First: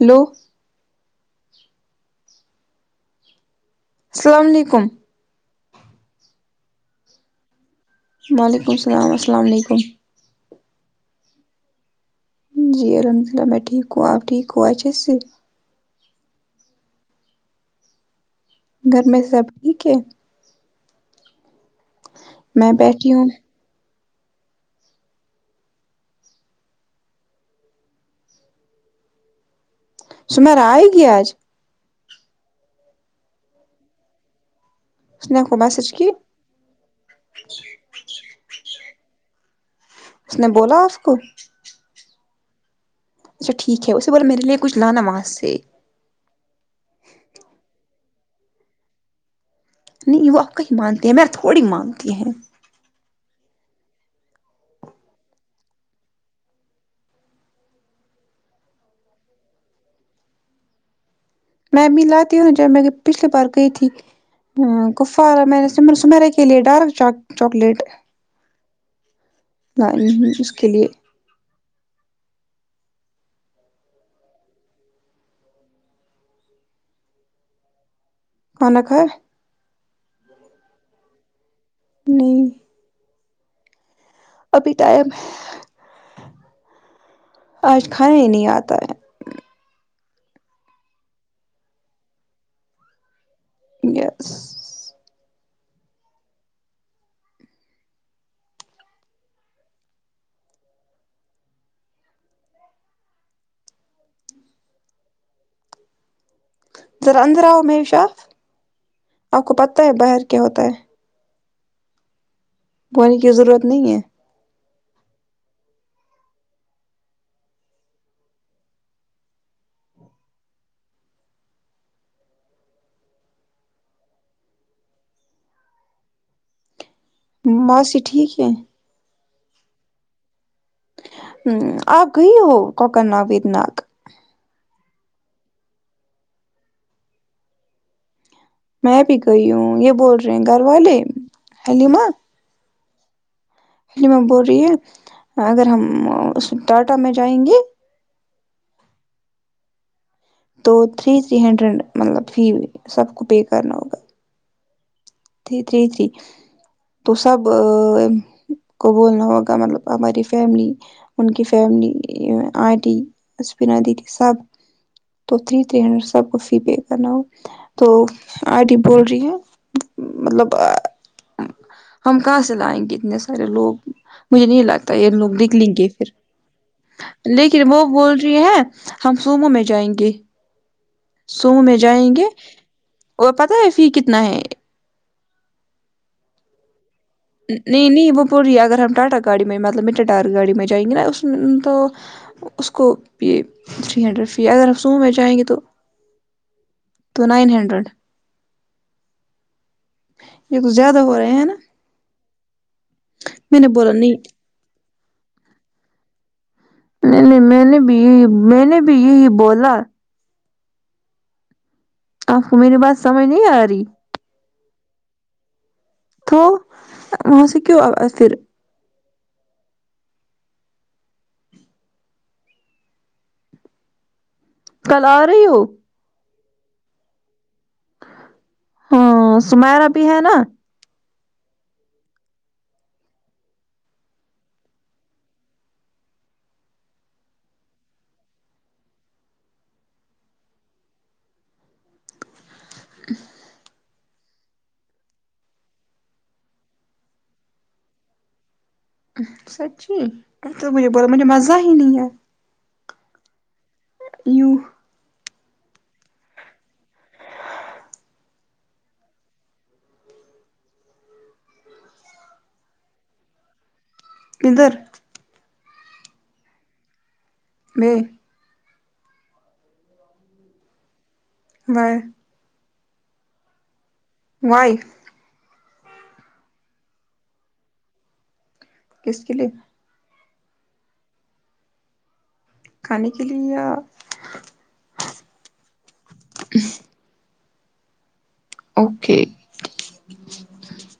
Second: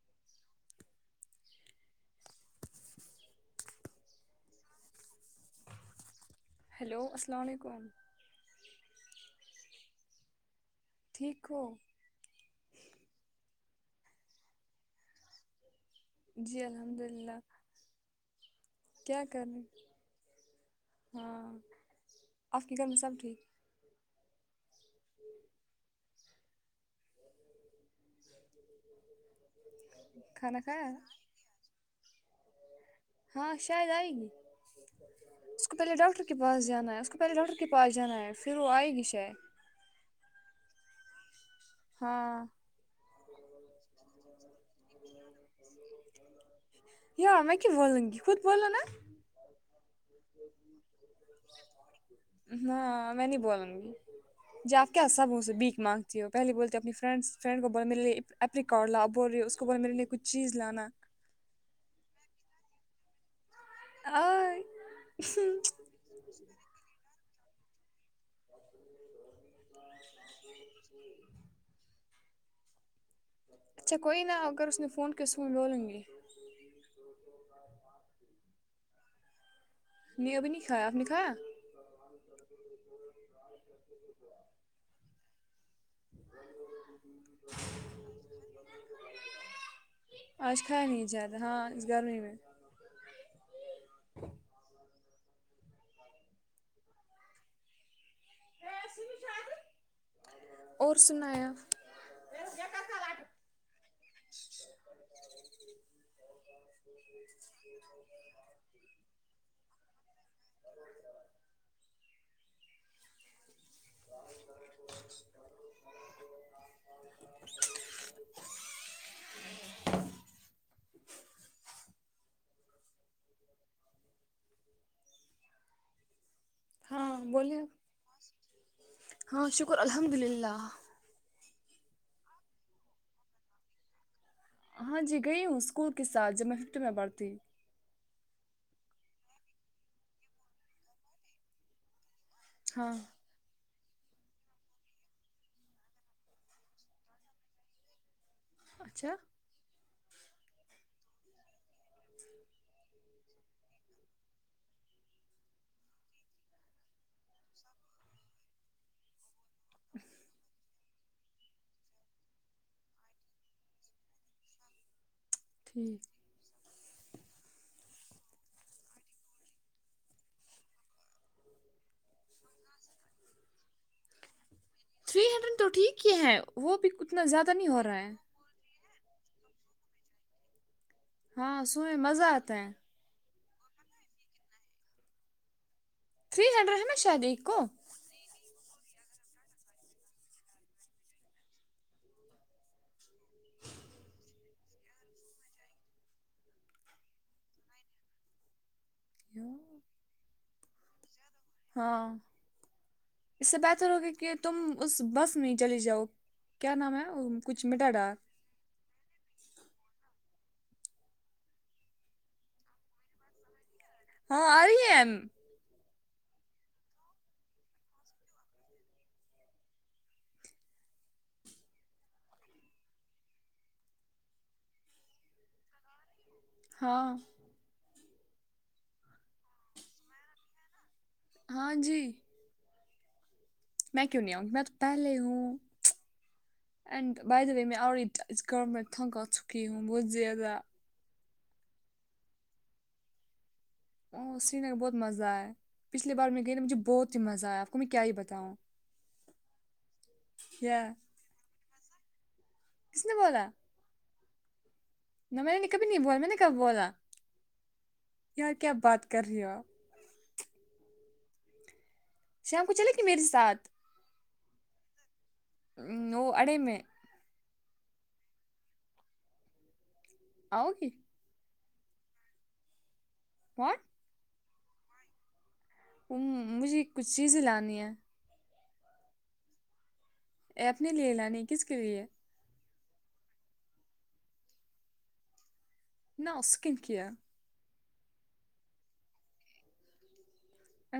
hello السلام علیکم hello السلام علیکم وعلیکم السلام السلام علیکم ٹھیک ہو جی الحمد اللہ میں ٹھیک ہوں آپ ٹھیک ہو اچھے سے جی الحمداللہ گھر میں کیا سب کررے ٹھیک ہے ہاں آپ کے گھر میں سب بیٹھی ہوں ٹھیک کھانا سمیرا آئے کھایا گی آج ہاں شاید آئے گی اس نے کوئی کو میسج پہلے کی ڈاکٹر کے پاس جانا ہے اس کو پہلے ڈاکٹر کے پاس جانا ہے پھر وہ آئے گی شاید اس نے بولا اس کو ہاں اچھا ٹھیک ہے اسے بولو میرے لیے کچھ لانا وہاں سے یہاں میں کیوں بولوں گی خود بولو نہ نہیں وہ آپ کا ہی مانتی ہے میرا تھوڑی مانتی ہے نہ میں نہیں بولوں گی جاکے آپ سب سے بھیک مانگتی ہو پہلی بولتے اپنی فرینڈ سے فرینڈ کو بول میرے لیے اپپلیکاڑ لاو اب بول رہی ہو اس کو بولو میرے لیے کچھ چیز لانا میں مل آتی ہوں جب میں پچھلی بار گئی تھی آ امم کفارا میں نے سمر سمیرا کے لیے ڈارک چاکلیٹ نہ ام اس کے لیے اچھا کوئی نا اگر اس نے فون کیا اسکو میں بولوں گی کھانا کھاۓ نہیں ابھی نہیں کھایا آپ نے کھایا نہیں ابھی ٹائم آج کھایا ہی نہیں اتا ہے آج کھایا نہیں جارا ہاں اس گرمی میں یسس اور سنائیں آپ [unintelligible] ذرا اندر آؤ میرشاہ آپ کو پتہ ہے باہر کیا ہوتا ہے بولنےکی ضرورت نہیں ہے ہاں بولیے موسی ٹھیک ہے ہاں شکر الحمدللہ امم آپ گئی ہو کوکرنا ویتناگ ہاں جی گئی ہوں اسکول کے ساتھ جب میں ففتھ میں پڑھتی میں بھی گئی ہوں یہ بول رہے ہیں گھر والے حلیمہ ہاں حلیمہ بول رہی ہے اگر ہم اس ٹاٹا میں جائیں گے اچھا تو تھری تھری ہنڈریڈ مطلب فی سب کو پے کرنا ہوگا تھری تھری تھری تو سب کو بولنا ہوگا کا مطلب ہماری فیملی ان کی فیملی آنٹی اسفینا دیدی سب تو تھری تھری ٹھیک ہنڈریڈ سب کو فی پے کرنا ہو تو آنٹی بول رہی ہے مطلب ہم کہاں سے لائیں گے اتنے سارے لوگ مجھے نہیں لگتا تو یہ تھری لوگ ہنڈریڈ تو نکلیں گے ٹھیک پھر ہی ہے وہ بھی اتنا زیادہ نہیں لیکن ہو وہ رہا ہے بول رہی ہیں ہم صومو میں جائیں گے سومو ہاں میں سوئیں جائیں مزہ گے آتا ہے اور پتہ ہے فی کتنا ہے تھری ہنڈریڈ ہے نہ شاید ہی نہیں نہیں وہ بول رہی ہے اگر ہم ٹاٹا گاڑی میں مطلب میٹڈار گاڑی میں جائیں گے نا اس میں تو اس کو بھی تری ہنڈرینڈ فی اگر ہم سومو میں جائیں گے تو تونائن ہنڈریڈ کیا یہ کچھ زیادہ ہو رہے ہے نا ہاں اس سے میں نے بہتر بولا ہوگیا نہیں کہ تم اس بس میں ہی چلی جاؤ کیا نام ہے نہیں نہیں میں کچھ نے بھی مٹاڈا یہی میں نے بھی یہی بولا آپ کو میری بات سمجھ نہیں آ رہی ہاں آری ہے تو وہاں سے کیوں پھر کل آ رہی ہو ہاں ہاں سمیرا بھی ہے نا ہاں جی میں کیوں نہیں آؤنگی میں تو پہلے ہوں اینڈ بائی دا وے میں آلریڈی اس گھر میں تنگ آ چکی ہوں بہت زیادہ اس میں بہت مزہ ہے پچھلی بار میں گئی مجھے بہت ہی مزہ آیا آپ کو میں کیا ہی بتاؤں سچی تو مجھے یار بول مجھے مزہ ہی نہیں ہے کس نے بولا یو نہ میں نے کبھی نہیں بولا میں نے کب بولا یار کیا بات کر رہی ہو آپ شام کو چلے گی میرے ساتھ کدھر نو اڑے میں میں آؤ گی میں ہاں وائی مجھے کچھ چیزیں لانی ہیں کس کے لیے آپ نے لیے لانی کس کے لیے کھانے کے لیے یا نو سکین کیا اوکے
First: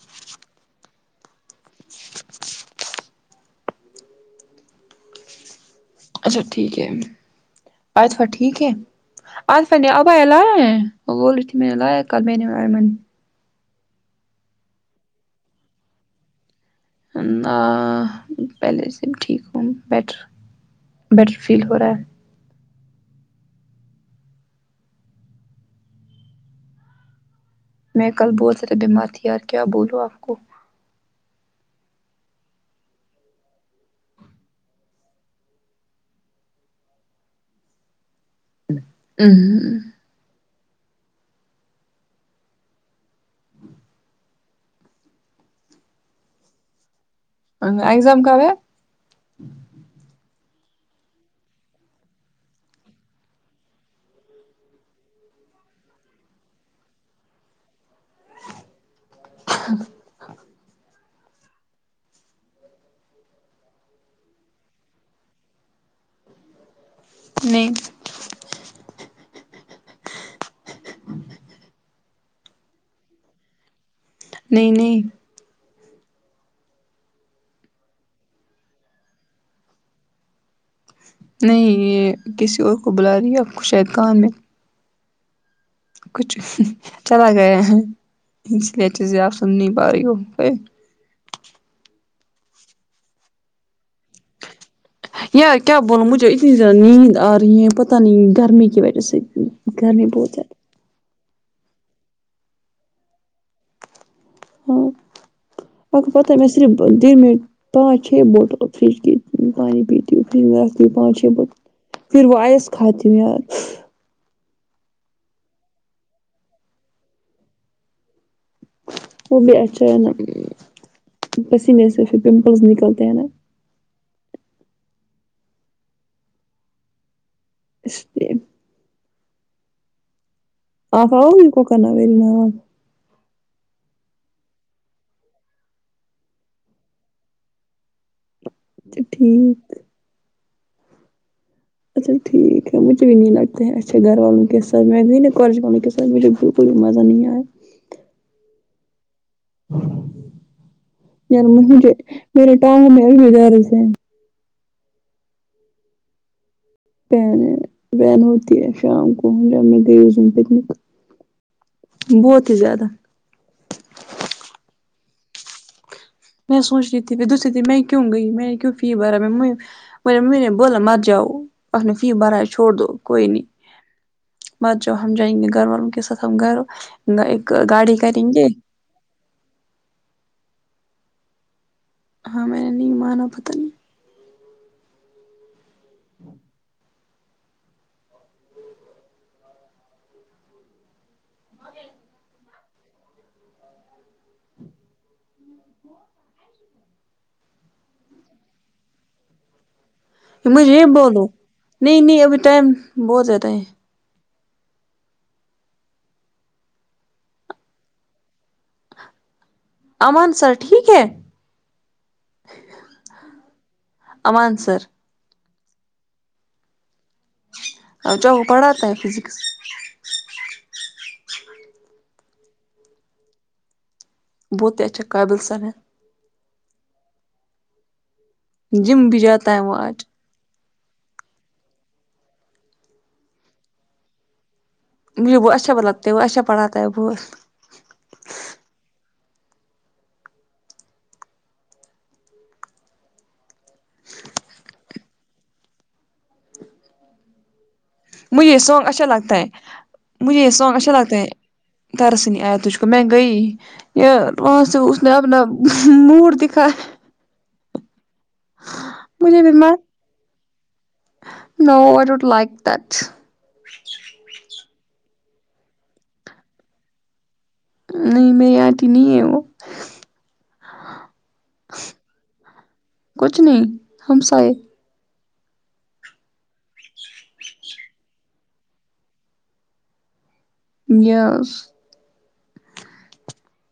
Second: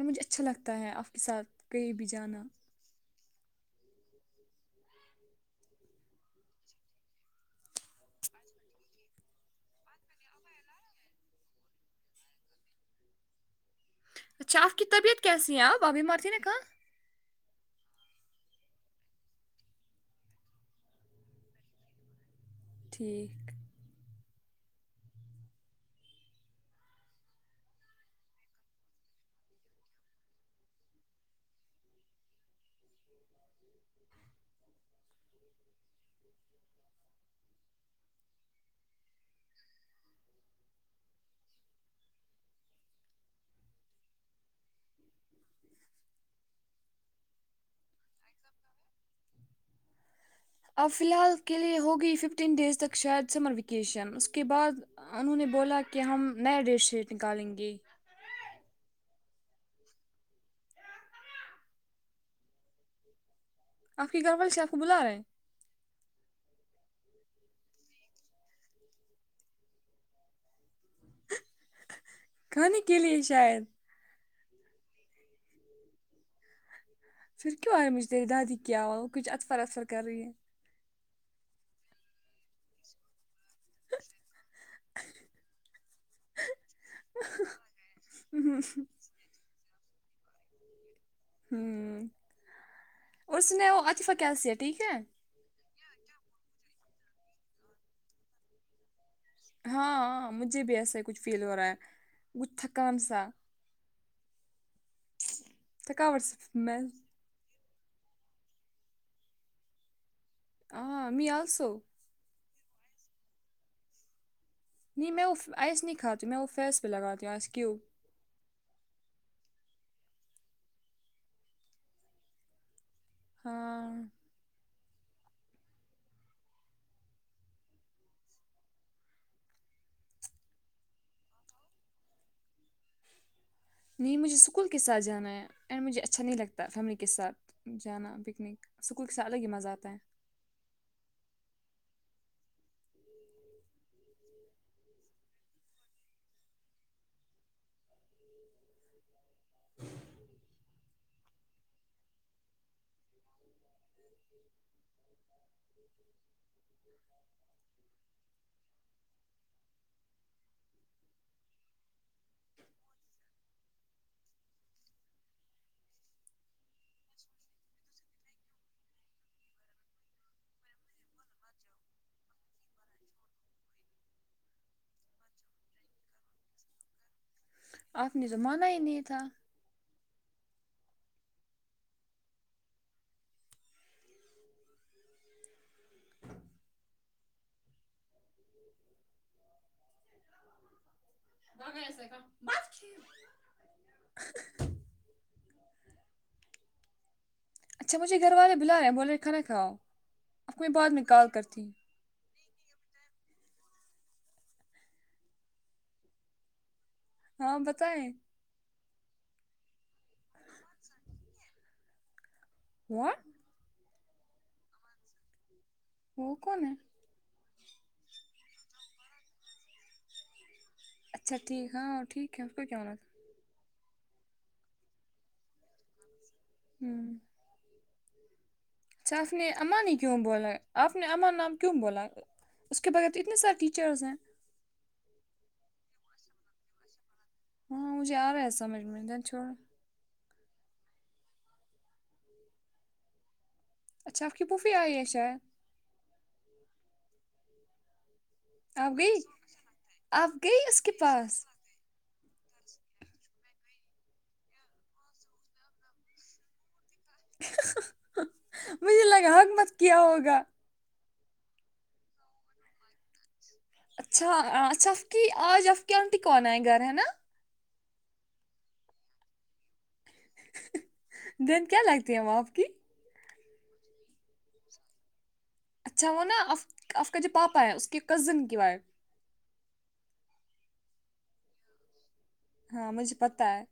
مجھے اچھا لگتا ہے آپ کے ساتھ کہیں بھی جانا اچھا ٹھیک ہے اچھا ٹھیک ہے اسیا نے ابایا لایا ہیں وہ بول رہی تھی میں نے لایا کل میں نے اور ایمن نے اچھا آپ کی طبیعت کیسی ہے آپ ابھی مارتی نے کہاں اللہ پہلے سے بھی ٹھیک ہوں بیٹر بیٹر فیل ہو رہا ہے ٹھیک میں کل بہت سے بیمار تھی یار کیا بولو آپ کو اوں [unintelligible] ایگزام کب ہے اب فی الحال کے لیے ہوگئی ففٹین ڈیز تک شاید سمر ویکیشن اس کے بعد انہوں نے بولا کہ ہم نیا ڈیش نکالیں گے آپ کی گھر والی سے آپ کو بلا رہے ہیں نہیں کھانے کے لیے شاید نہیں نہیں پھر کیوں آئے مجھ تیری دادی کیا ہوا وہ کچھ اطفر اسفر کر رہی ہے نہیں یہ کسی اور کو بلا رہی ہےآپ کو شاید کام ہے کچھ چلا گیا ہے اس لیے چیزیں آپ سن نہیں پا رہی ہو کو ہوں اور سناؤ عاطفہ کیسے ٹھیک ہے یار کیا بولوں مجھے اتنی زیادہ نیند آ رہی ہے پتہ نہیں گرمی کی وجہ سے ہاں گرمی ہاں بہت زیادہ مجھے بھی ایسا ہی کچھ فیل ہو رہا ہے وہ تھکان سا ہاں تھکاوٹ پ میں سی صرف ڈ مٹ [unintelligible] پانچ چھ بوتل فریج کی پانی پیتی ہوں فریج میں رکھتی ہوں ہاں پانچ چھ می بوتل آلسو پھر وہ آئس کھاتی ہوں یار نہیں میں ا وہ آس نہیں کھاتی ہوں میں فیس پہ لگاتی ہوں آس کیوب وہ بھی اچھا ہے نا پسینے سے پھر پمپلس نکلتے ہیں نا ہاں اس لیے آپ آؤ گی بھی کو کرنا ویری نہ [unintelligible] نہیں مجھے اسکول کے ساتھ جانا ہے اینڈ مجھے اچھا نہیں لگتا فیملی کے ساتھ جانا پکنک اچھا اسکول کے سھ الگ ہی ٹھیک مزہ آتا ہے اچا ٹھیک ہےمجھے بھی نہیں لگتا ہے اچھا گھر والوں کے ساتھ میں نی میں کولج والوں کے ساتھ [unintelligible] مزہ نہیں آیا [unintelligible] وین ہے وین ہوتی ہے شام کو جب میں گئی اس دن پکنک بہت ہی زیادہ میں سوچ رہی تھی میں دوسرے دن میں کیوں گئی میں نے کیوں فی بھرا میں میرے ممی نے بولا مت جاؤ اپ نے فی بھرا چھوڑ دو کوئی نہیں مت جاؤ ہم جائیں گے گھر والوں کے ساتھ ہم گھر ایک گاڑی آپ کریں نے تو گے مانا ہی نہیں تھا ہاں میں نے نہیں مانا پتہ نہیں [inaudible] ہاں [unintelligible] اچھا مجھے گھر والے بلاے بولے کھانا کھا مجھے یہ بولو نہیں نہیں ابھی ٹائم بہت زیادہ ہے ہاں بتائیں امان سر ٹھیک ہے ہواں امان سر وہ کون ہے اچھا وہ پڑھاتا ہے فزکس اچھا ٹھیک ہاں ٹھیک ہے پھر کیا ہونا تھا بہت ہی اچھا قابل سر ہے ھمم جم اچھا بھی اس نے جاتا ہے وہ امان ہی آج کیوں بولا ہے آپ نے امن نام کیوں بولا اس کے بعد اتنے سارے ٹیچرز ہیں مجھے وہ اچھا لگتے ہے وہ اچھا پڑھاتے ہے بہت ہاں مجھے آ رہا ہے سمجھ میں جانے دو چھوڑ اچھا آپ کی پھوفی آئی ہے شاید مجھے یہ سانگ آپ اچھا گئی لگتا ہے آپ مجھے یہ گئی سانگ اس کے اچھا لگتا ہے پاس ترس نہیں آیا تجھ کو میں گا ئ وہاں سے اس نے اپنا موڈ دکھا مجھے لگا بھی میں حکمت کیا ہوگا no I don't like that اچھا اچھا آپ کی آج آپ کی آنٹی کون آ ئی گھر ہے نا نہیں میری انٹی نہیں ہے وہ دن کیا لگتی ہے وہ آپ کی کچھ نہیں ہمسائے اچھا وہ نا آپ کا جو پاپا ہے اس کے کزن کی وائف یس ہاں مجھے پتا ہے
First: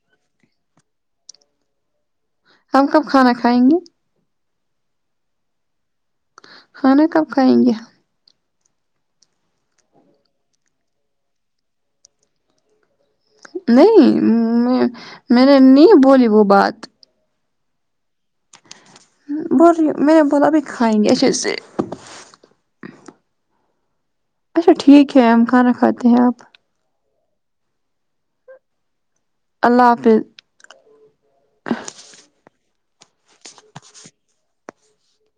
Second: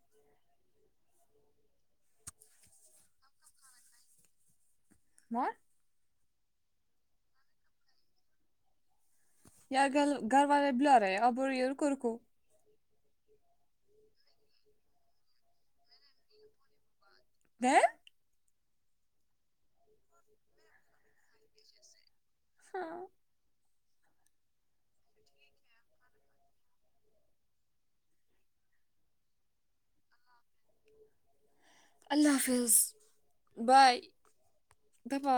ہم کب کھانا کھائیں گے واٹ کھانا کب کھائیں گے یار کل گھر والے بلا رہے ہیں اب بول رہی ہے رکو رکو نہیں میں نے نہیں بولی وہ بات [unintelligible] بعد میں بولا ابھی کھائیں گے اچھےسے ہاو اچا ٹھیک ہے ہم کھانا کھاتے ہیں اب اللہ حافظ اللہ حافظ بائے گڈ با